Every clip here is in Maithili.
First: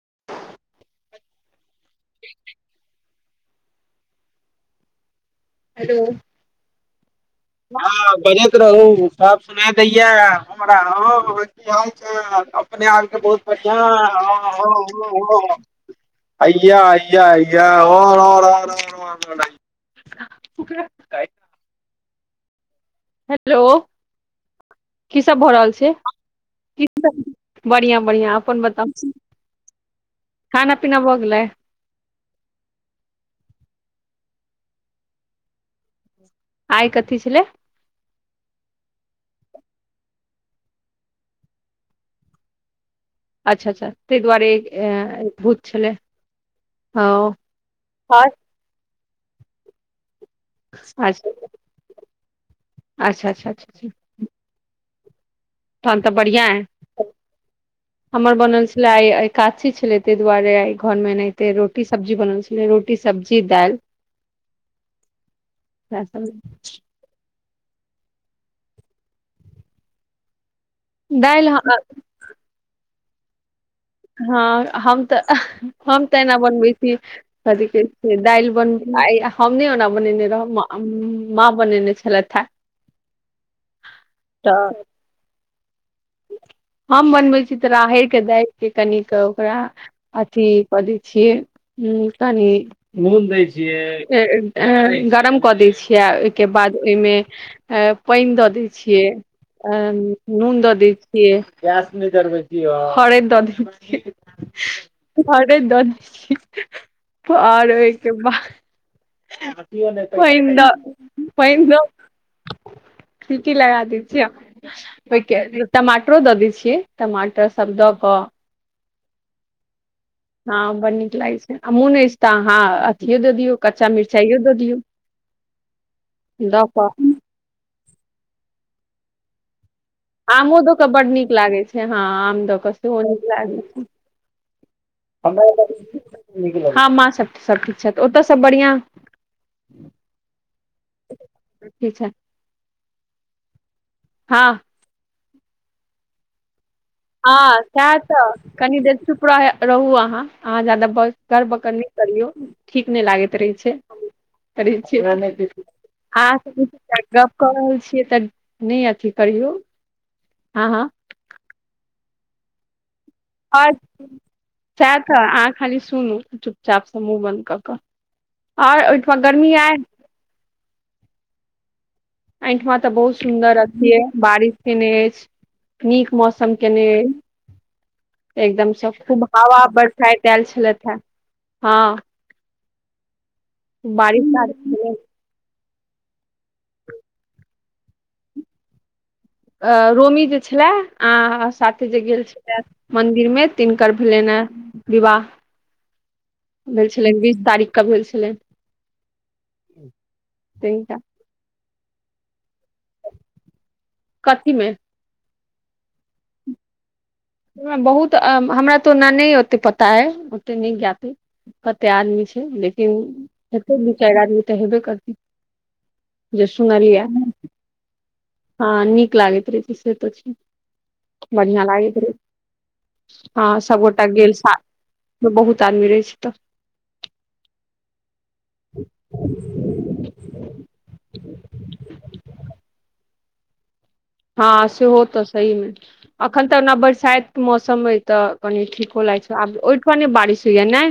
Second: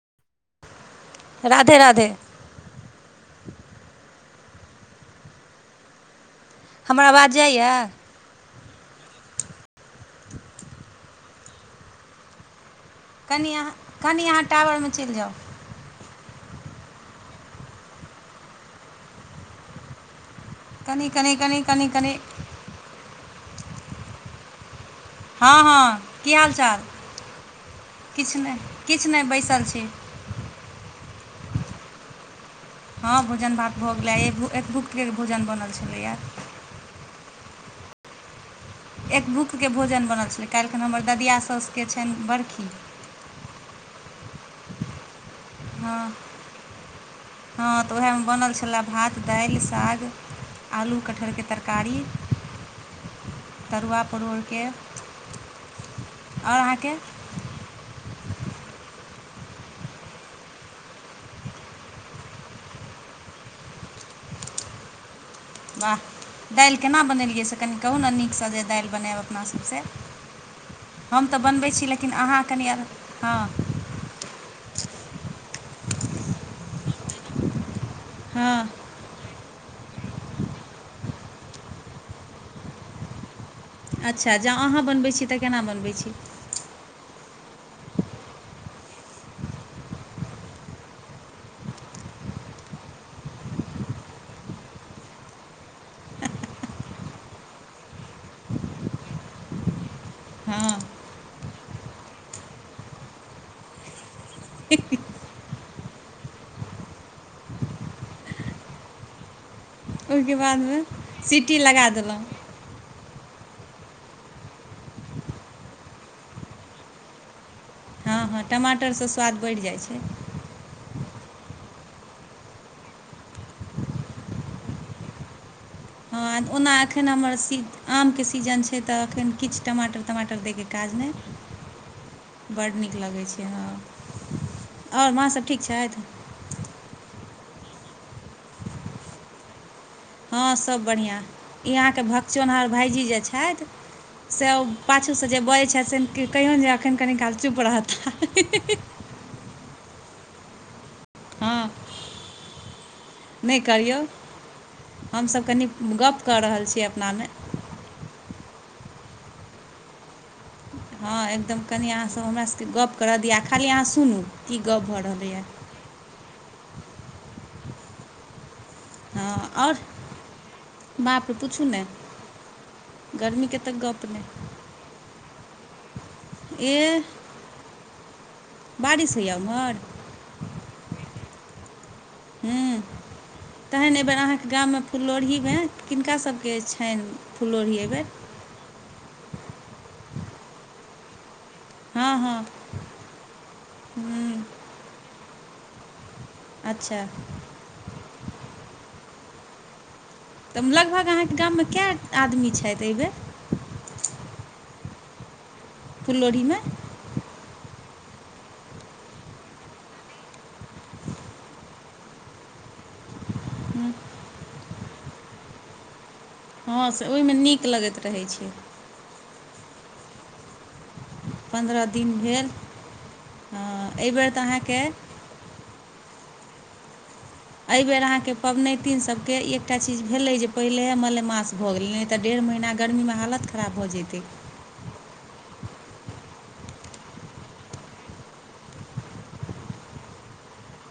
[unintelligible] राधे राधे हेलो हमरा आवाज जाइए हँ बजैत रहू सब सुना दैय हमरा हा की हाल चाल अपने आरके बहुत कनि अहाँ बढ़ियां कनि अहाँ हाँ हाँ टावरमे चलि जाउ हाँ अइया अइया अइया [unintelligible] कनी कनी कनी कनी कनी हेलो कीसब भऽ हँ रहल छै हँ की हाल चाल कीसब बढ़ियाॅं बढ़ियाॅं अपन बताउ छै खाना पीना भगेलै हाँ भोजन भात भऽ गेलै एक भुकके भोजन बनल छलैए आइ कथि छलै एक भूक्तकेँ भोजन बनल छलै काल्हिखन हमर ददिया सासकेँ छैन बड़खी अच्छा अच्छा तहि दुआरे अ हाँ हाँ तऽ उएहमे अच्छा बनल छलए भात दाइल साग आलू अच्छा कटहरकें तरकारी अच्छा अच्छा तरुआ परोरकेँ तन तऽ बढ़ियाॅं ए हमर बनल छलै अए ए एकादशी छलै ताहि दुआरे आइ घरमे एनहिते रोटी सब्जी बनल छलै रोटी सब्जी दाइल [inaudible] वाह दाइल केना बनेलियै से कनी कहू ने नीकस जे दाइल बनायब अपना सबसे हम तऽ दालि बनबै छी लेकिन अहाँ कनि अर हाँ हाँ हम तऽ हम तऽ एना बनबै छी हर से दाल हँ बन हम नहि ओना बनेने रहौ माँ माँ बनेने छलथि हे अच्छा जँ तऽ अहाँ बनबै छी तऽ केना बनबै छी बनबै छी तऽ राहड़ के दाल के कनी क ओकरा अथी कऽ दै छियै गरम कऽ द छिय ओइके बाद पाइन द दैत छियै नून द हँ दैत छियैक हरद ददै छीयै हरद द दैत छीयैक ओहिके पहि बादमे सीटी लगा पहिन्द देलहुँ [unintelligible] खीङकी लगा दैत छियै ओहिके टमाटरो दऽ दैत छियै टमाटर सब दऽ क हाँ हाँ टमाटरसँ स्वाद बढ़ि जाइत छैक हाँ बड्ड नीक लागैत छै मोन अइछ तऽ अहाँ अथियो दऽ दियौ कच्चा मिरचाइओ दऽ दियौ हाँ दऽ ओना कऽ एखन हमर सी आमके सीजन छै तऽ एखन किछ आमो दऽ कऽ बड्ड नीक लागैत छै हाँ आम दऽ बड़ कऽ सेहो लगै नीक छै लागै हँ आओर माँसब ठीक छथि छै [unintelligible] सब ठीक छथऽ ओतयसब बढ़ियाॅं हाँ सब बढ़िआँ ई ठीक अहाँके छै भखचोन्हर भाईजी जे छैथ हँ से ओ पाछूसे जे बजैत छथि से कहियो जा ह सेहे त कनी देर जे चुप रहै रहू अहाँ अहाँ जादा धर हँ पकर नहि करियौ ठीक नहि लागैत रहय नहि छैक करिऔ कर हमसब कनि गप ह कऽ रहल छी अपनामे गप कऽ रहल छियै तऽ [unintelligible] नहि अथी करियौ हँ एकदम कनि अहाँसँ हमरासकेँ गप करऽ दिअ आ खाली अहाँ सुनू कि गप सह भऽ त रहलैए अहाँ खाली सुनू चापसँ मुूँह बन्द क कऽ और ओहिठमा हँ गर्मी आय आओर बाप र पुछू ने एहिठमा तऽ बहुत सुन्दर अथी नहि बारिश केने अछि नीक मौसम केने एह एकदम सब बारिश खूब होइए हवा ओम्हर बरसाइत आयल छलथि हेँ हँ हुँ तहन एहिबेर बारिश अहाँके आयल गाममे छलै। फुललोढ़ी भेल किनका सभके छनि फुलोढ़ए एहि बेर अ रोमी जे छलै अ साथे जे हँ गेल हँ छले मंदिर मे तिनकर भेलनि ह विवाह भेल अच्छा छलै बीस तारीखके भेल छलै तऽ लगभग अहाँके गाममे कए आदमी छथि अयबै कथी मे फलोढ़ीमे बहुत हमरा तऽ ओना नहि ओते पता ह ओते नहि जाते कते आदमी छै लेकिन हेतेक द चार तऽ हेबे करती [inaudible] हँ से ओहिमे नीक लगैत रहैत छै हँ नीक लागैत रहे छै से त छै बढ़ियां पन्द्रह लागैत रहै दिन छै भेल हँ सभगोटा एहिबेर गेल तऽ सा अहाँके बहुत आदमी रहै छै तऽ एहिबर अहाँके पबनैतिन सभकेँ एकटा चीज भेलै जे पहिले मलमास भऽ गेलै नहि तऽ डेढ़ महिना गर्मी में हालत खराब भऽ जाइतै हँ से हो तऽ सहीमे एखन तऽ ओना बरसाइत मौसम अइ तऽ कनि ठीको लागैत छै आब ओहिठमा नहि बारिश होइएा नहि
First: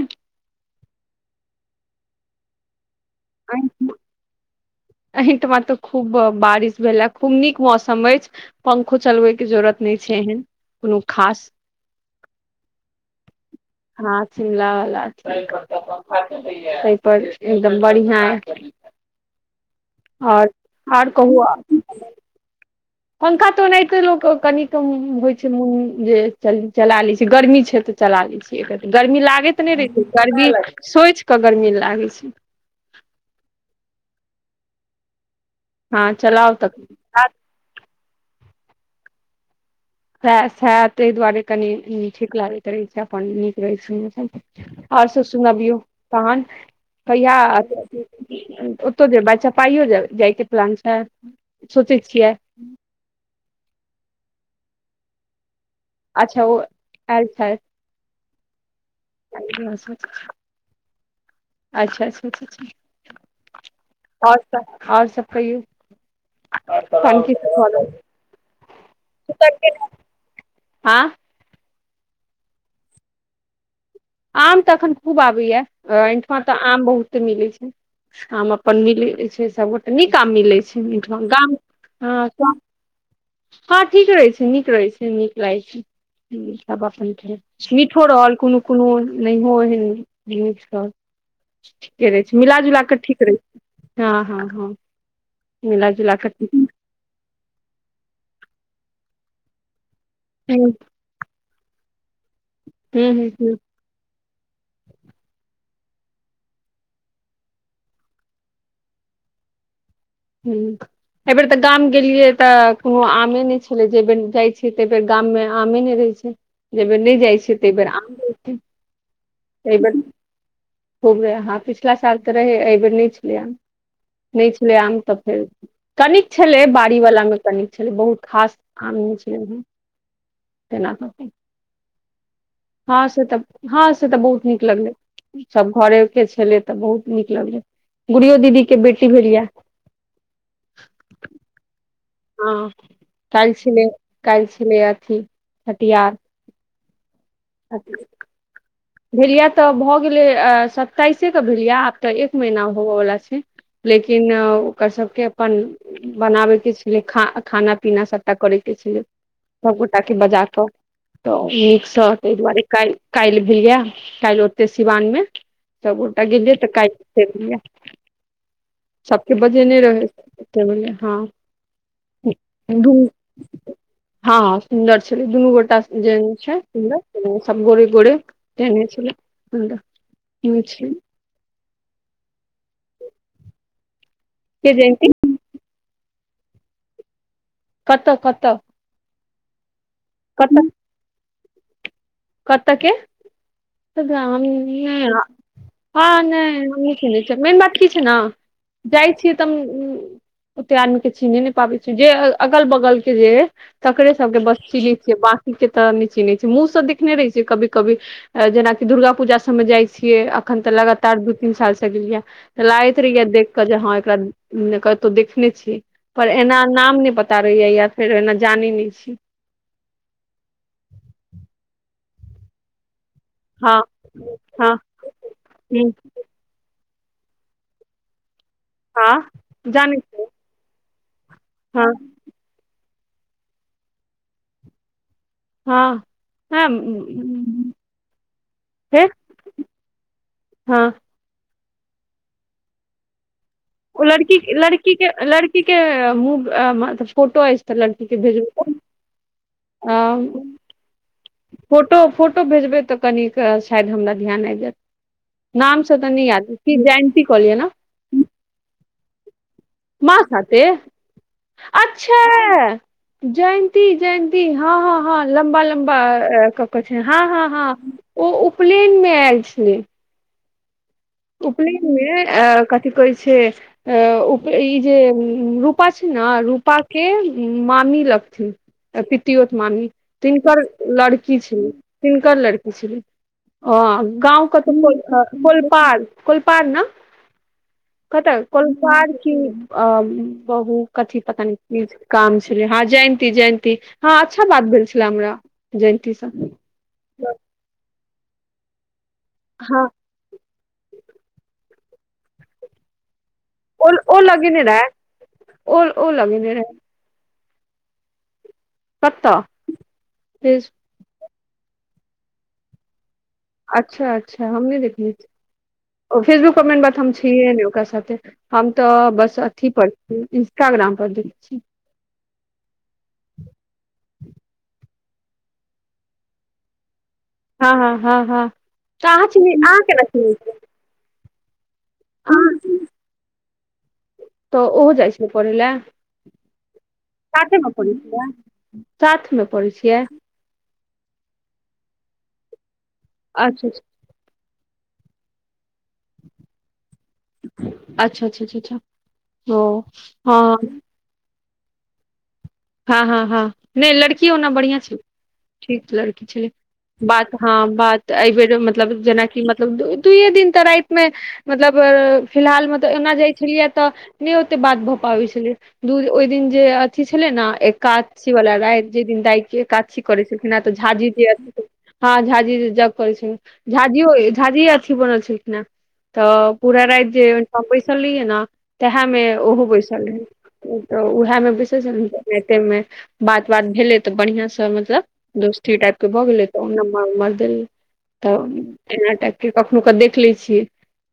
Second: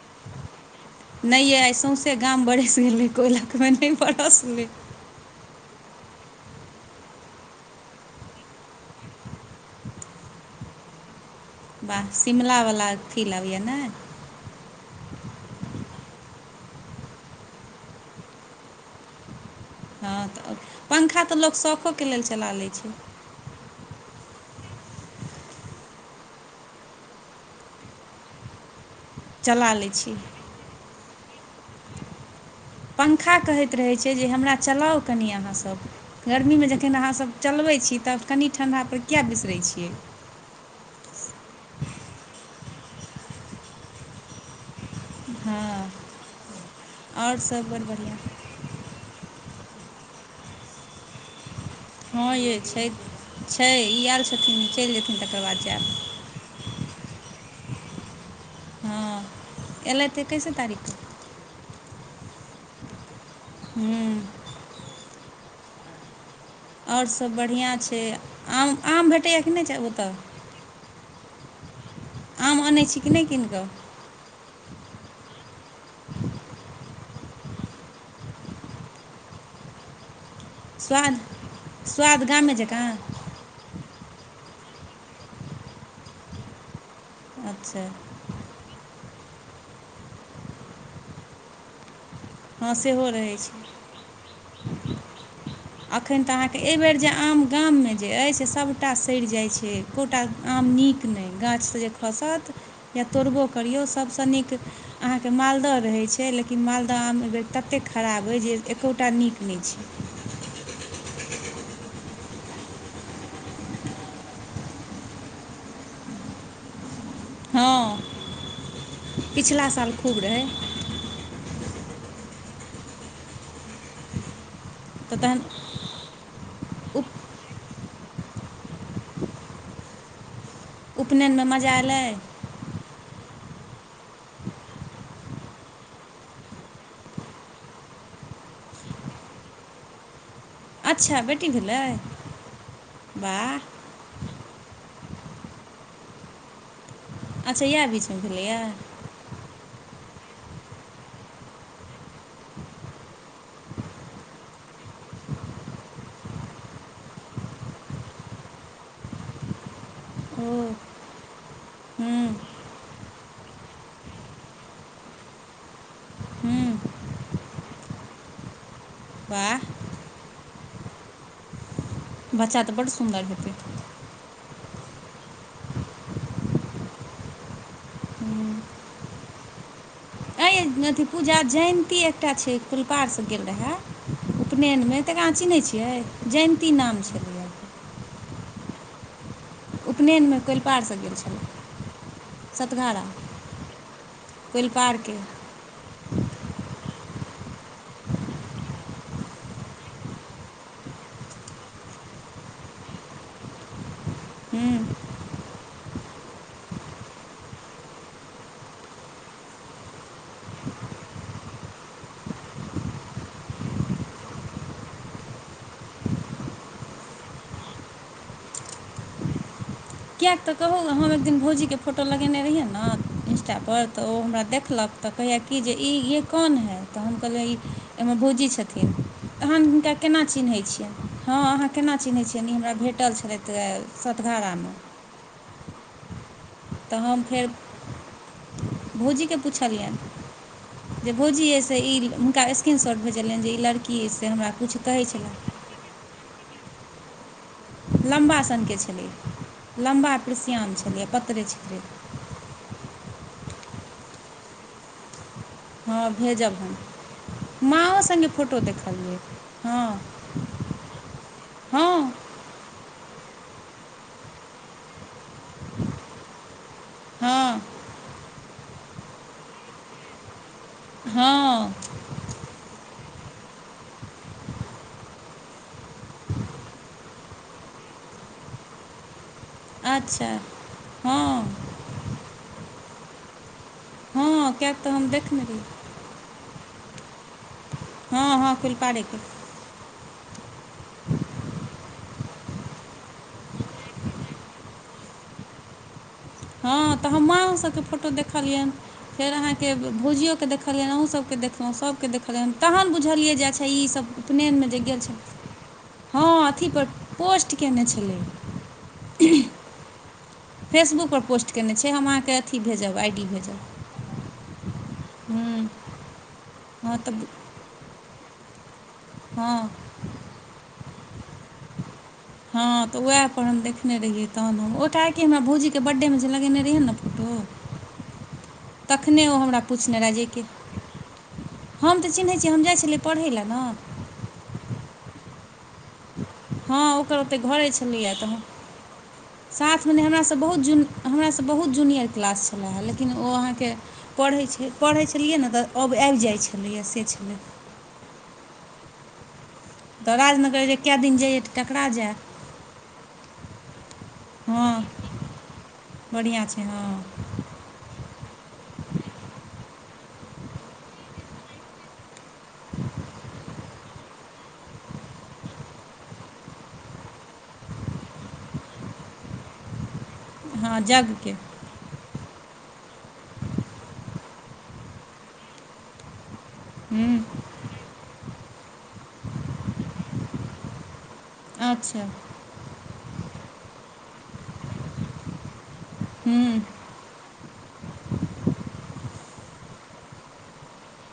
नहि य आइ सौंसे गाम बरस गेलै कोयलकमे नहि बरसलै [unintelligible] एहिठमा तो खूब बारिश भेले खूब नीक मौसम अछि पंखो चलबे के जरूुरत नहि छै एहन कोनो खास वाह शिमलावला फील आबए ने एहिप एकदम बढ़िआँ हँ तऽ पंखा तऽ लोक शौकोके लेल चला लैत छै पंखा तऽ ओनाहिते लोक कनिक होइ छै मोन जे चला लै छै गर्मी छै तऽ च गर्मी लागैत त चला नहि लै रहे छै गर्मी सोच कऽ गर्मी लागै छै च क क अ च [unintelligible] हँ चलाउ तऽ ठंडा कें किया बिसरै छियै सए ताहि दुआरे कनी ठीक लागैत रहै छै अपन नीक रहैत सु आओर सब सुनबियौ हँ तहन कहिया आओर सब बड़ बढ़िआँ ओतौ जे ब पाइयो जा जाइके प्लान छै सोचै हँ छियै यै छै छै ई आएल छथिन ई चलि जेथिन तकर बाद जायब अच्छा ओ आएल छैथ हँ अयलथि एकैसे तारीखके अच्छा अच्छा हूँ आओर सब आओर सब कहियौ आओर तहन की सभ सब भऽ बढ़ियां रहल छै आम आम भेटैए कि नहि छै ओतय हँ आम अनै छी कि नहि कीन कऽ आम तऽ एखन खूब आबैये एहिठमा तऽ आम बहुत मिलैत छै आम अपन मिलै छै सबगोटे नीक आम मिलै छै स्वाद मिठगर गाम स्वाद गामे जकाँ हँ [unintelligible] ठीक रहै छै नीक रहै छै नीक लागैत छै सब अपन खेलौं अच्छा मीठो रहल कोनो सँ नहियो एहन मीठ रहल ठिके रहे छै मिलाजुला कऽ ठीक रहै छै हँ हँ हँ मिला जुला अखैन कऽ तऽ अहाँके हूँ एहिबेर जे आम गाममे जे अछि से सभटा सड़ि जाइ छै एकोटा आम हूँ नीक नहि गाछ खसत या हूँ तोड़बो हूँ करियौ सबसँ नीक अहाँके मालदह रहै छै लेकिन मालदह आम एहिबेर ततेक खराब अइ जे एकोटा नीक नहि छै हुँ एहि बेर तऽ गाम गेलियै तऽ कोनो आमे नहि छलै जै बेर जाइ छियै तै बेर गाम मे आमे नहि रहै छै जै बेर नहि जाइ छै तै बेर आम रहै छै पिछला साल खूब रहै खुब रहै हां पिछला साल तऽ रहै अई बेर नै छलै आम नै छ लै आम तऽ फेर कनिक छलै बाड़ी उप वाला मे कनिक छलै बहुत खास आम नहि छलै ओहन उपनयनमे मजा अएलै हँ से तऽ हँ से तऽ बहुत नीक लगलै सब घरे के छेलै तऽ बहुत नीक लगलै गुुड़ियो दीदी के बेटी भेलिये अच्छा बेटी भेलै हँ काल्हि वाह छलै काल्हि छलै अथी छठिहार अच्छा इएह बीचमे भेलैए भेल या तऽ भऽ गेलै सत्ताइसेके भेल या आब तऽ एक महीना होबयवला छै लेकिन ओकर सबके अपन बनाबे के छेलै खा खाना पीना सभटा करैके छेलै सब गोटाके ओ बजाक त नीकसँ हुँ ताहि दुआरे काल्हि काल्हि भेलै यै काल्हि ओतै सिवानमे सभगोटा गेलियै तऽ हुँ काल्हि भेल यै [unintelligible] [inaudible] सभके वाह बजेने रहै ओतै गुड़िया हँ दुनू बच्चा तऽ हँ बड्ड दू सुन्दर हेतै हँ सुन्दर छलै दुनू गोटा जेहेन छै सुन्दर तेनाही सब गोरे गोरे देने छलै हमरा अइ अथी पूजा जयन्ती एकटा छै फुलपार सँ गेल रहै के उपनयनमे जयन्ती तकरा अहाँ चीन्है छियै जयन्ती नाम छलैए कत कतऽ उपनयनमे कोलपारसँ गेल छलै कतके सतघारा तकरा हम नहि कोइलपारके हम नहि [unintelligible] मेन बात की छै न जाइ छियै तऽ ओते आदमी के चिन्हे नहि पाबै छिये जे अगल बगल के जे ऐ तकरे सब के बस हुँ चिन्है छियै बा कि के तऽ नहि चिन्है छीये मुँह सँ देख खने रहे छियै कभी कभी जेनाकि दुर्गा पूजा सब मे जाय छियै अखन तऽ लगातार दू तीन साल से लागैत रहिया देखक जे हँ एकरा कत्तौ देखने छियै पर एना नाम नै पता रहैया या फेर एना जानै नहि छी किएक तऽ कहू हम एक दिन भौजीके फोटो लगेने रहियै न हँ इंस्टापर तऽ ओ हमरा हँ देखलक तऽ कहैए कि जे ई ये कोन हए तऽ हम कहलियै ई हमर भौजी छथिन हँ तहन हुनका जानै केना छियै चिन्है छिअनि हँ अहाँ हँ केना चिन्हैत छियअनि ई हमरा भेटल छलथि सतघारामे हँ हँ तऽ हम फेर फेर भौजीके हँ पुछलियनि जे भोजियै से ई हुनका स्क्रीन शॉर्ट भेजलियनि जे ई ओ अइ से लड़की हमरा किछु लड़की कहै के छलै लड़की के मुह मत फोटो तऽ लड़की के लम्बा भेजब सनके त छलै आ लम्बा पिरसिआन छलै पतरे छितरे फोटो फोटो भेजबै तऽ कनिक शायद हमरा ध्यान आबि जायत नामसँ हँ तऽनी याद भेजब हम क जयंती कहलियै ने क [inaudible] माँ साथे हँ अच्छा जयंती जयंती हँ हँ हँ लम्बा लम्बा कऽ के छै हँ हँ हँ ओ उपनयन मे आयल छलै हँ उपनयन मे कथी कहै छै उप ई जे रूपा छै ने रूपा के मामी लगथिन प पितियोत मामी अच्छा तिनकर लड़की हँ छलै तिनकर लड़की छलै ह गाँव हँ कथम किएक तऽ बल हम देखने रही कोलपाड़ कोलपाड़ न [unintelligible] कत हँ हँ कोलपाड़ फुलपाड़ेके की अ बहु कथी पता नहि नाम छलै हँ जयंती जयंती हँ अच्छा बात भेल छले हमरा जी हँ तऽ हम माँ सभ के फोटो देखलियनि फेर अहाँ के हँ भोजियो कँ देखलियनि अहूँ सभके देखलहुँ सभके देखलिय तखन बुझलियै जे अच्छा ई ओ सब ओ उपनयन लगेने मे जे रहै गेल छल ओ ओ हँ लगेने अथी रहै पोस्ट कयने छलै कत्तय फेसबुक पर पोस्ट कयने छै हम अहाँके अथी भेजब आइ डी भेजब अच्छा अच्छा हम नहि देख हूँ फेसबुक पर मेन बात हँ हम तऽ छिये ने ओकरा साथे हम तऽ बस अथी हँ पर छी इंस्टाग्राम पर देखय छी हँ तऽ उएहपर हम देखने रहियै तखन हम ओहिठ कि हमरा भौजी के बर्थडेमे जे लगेने रहियै ने फोटो हँ हँ हँ हँ कहा तखने अहाँ ओ हमरा न पूछने केना रहए छै जेकि [unintelligible] हम तऽ चिन्हैत छियै हम जाइ छलियै पढ़ै लेलए ने तऽ ओहो जाइ छै पढे़ला हँ ओकर ओतेक घरे छलियै तऽ साथमे पढ़ै साथ मे छियै नहि हमरा स बहुत जूनियर हमरासँ बहुत जूनियर क्लास छलै ह लेकिन ओ अच्छा अहाँके पढ़ै छै पढ़ै छलियै ने तऽ अब जाइब जाइ छलैया से छलै अचा अच्छा अच्छा ओ हँ केकरा जाय हँ हँ हँ नहि लड़की की ओना हँ बढ़िया छी ठीक लड़की बढ़िआँ छलै छै हँ बात हा बात तऽ एहिबेर मतलब जेनाकि मतलब दुूइए दिन तऽ राति मे मतलब फिलहाल मतलब जाइ छलियै तऽ नहि ओते बात भऽ पाबै छलै द ओहि दिन जे अथी छले ने एका वाला राय जे दिन दाय एकाछिी कर करैछलखिन ए तऽ हँ झाझि यज्ञके द हँ झाझि ज करै छै झा जी बनल छलखिन ने तऽ पूरा हुँ राति जे बैसल रहिये ने तेहा मे ओहो बैसल रहै मे विशेषै अच्छा बात बात भेलै तऽ बढ़िआं से मतलब दोस्ती टाइप के भऽ गेलै हुँ तऽ ओ नम्बर उम्र देलै तब एनाट कखनहु क देख लै छियै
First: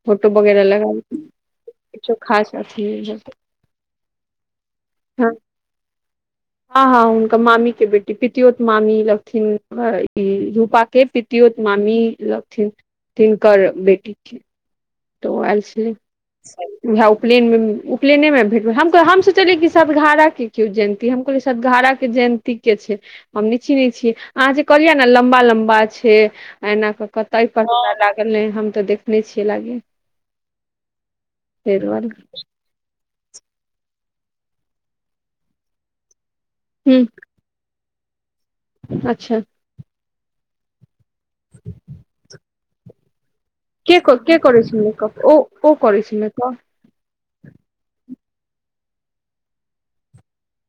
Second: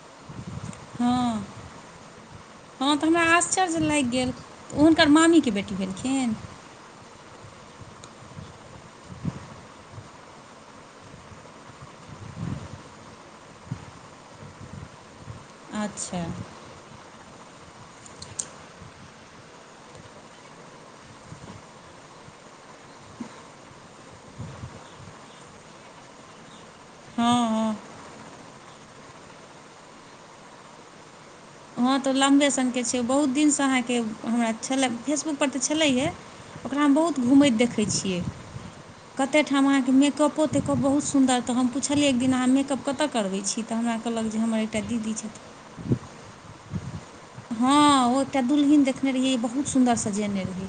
फोटो वगैरह लगा हँ छ खास [unintelligible] हँ तऽ हमरा आश्चर्य लागि गेल तऽ हुनकर मामी के बेटी भेल हँ हँ मामी के बेटी पितियोत मामी लगथिन ई रूपा के पितियोत मामी थि तिनकर बेटी त आयल छल अच्छा प उपनयने मे भेट सोचलियै कि सदघारा के जयंती हम कहल सदघारा के जयंती छी अहाँ जे कहिय ने लम्बा लम्बा छै एना क क हँ पर हँ लागल ने हम तऽ देखने छियै लागी हँ दुआरे तऽ लम्बे सनके छै बहुत दिनसँ अहाँके हमरा छल फेसबुक पर तऽ छलैहे ओकरा हम हूँ बहुत घूमैत देखैत छियै अच्छा कतेक ठाम अहाँके मेकअप तेकअप बहुत सुन्दर तऽ हम पुछलियै एक दिन अहाँ मेकअप कतऽ करबै छी तऽ के हमरा क कहलक के जे हमर करै छै एकटा दीदी मेकअप ओ ओ करै छै मेकअप हाँ ओ एकटा दुल्हिन देखने रहियै बहुत सुन्दर सजेने रहियै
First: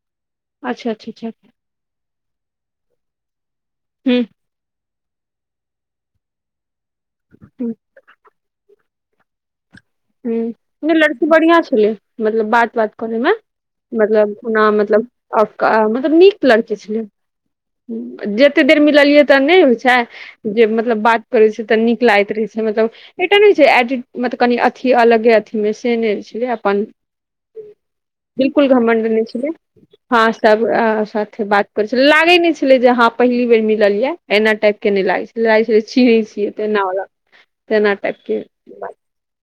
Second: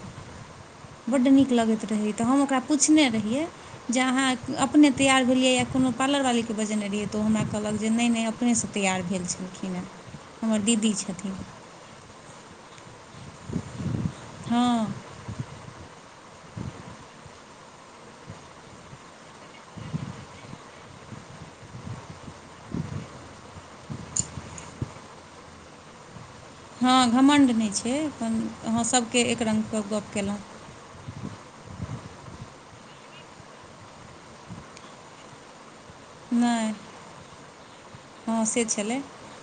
अच्छा अच्छा बड्ड अच्छा नीक लगैत रहै तऽ हम ओकरा पुछने रहियै जे हूँ अहाँ अपने तैयर भेलियै या कोनो पार्लर वालीकेँ बजेने रहियै तऽ ओ हमरा हूँ कहलक जे नहि नहि अपनेसे तैयार भेल छलखिन है ह लड़की बढ़ियाॅं छलै मतलब बात बात करैमे मतलब कोना हँ मतलब मतलब नीक लड़की छलै जते देर मिललियै तऽ नहि होइत छै जे मतलब बात करैत छै तऽ नीक लागैत रहै छै मतलब एकटा ने छै एटी मतलब कनि अथी अलगे अथी मे से ने छै हँ घमण्ड नहि छै अपन बिल्कुल अहाँ घमंड नहि सबके एक छल रङ्गके गप हाँ केलहुँ सब बात करे छल लागे ने छले जे ह पहिली बेर मिललियै या एना टाइप के लागे छल लागे छल छी नहि हँ से छलै [unintelligible]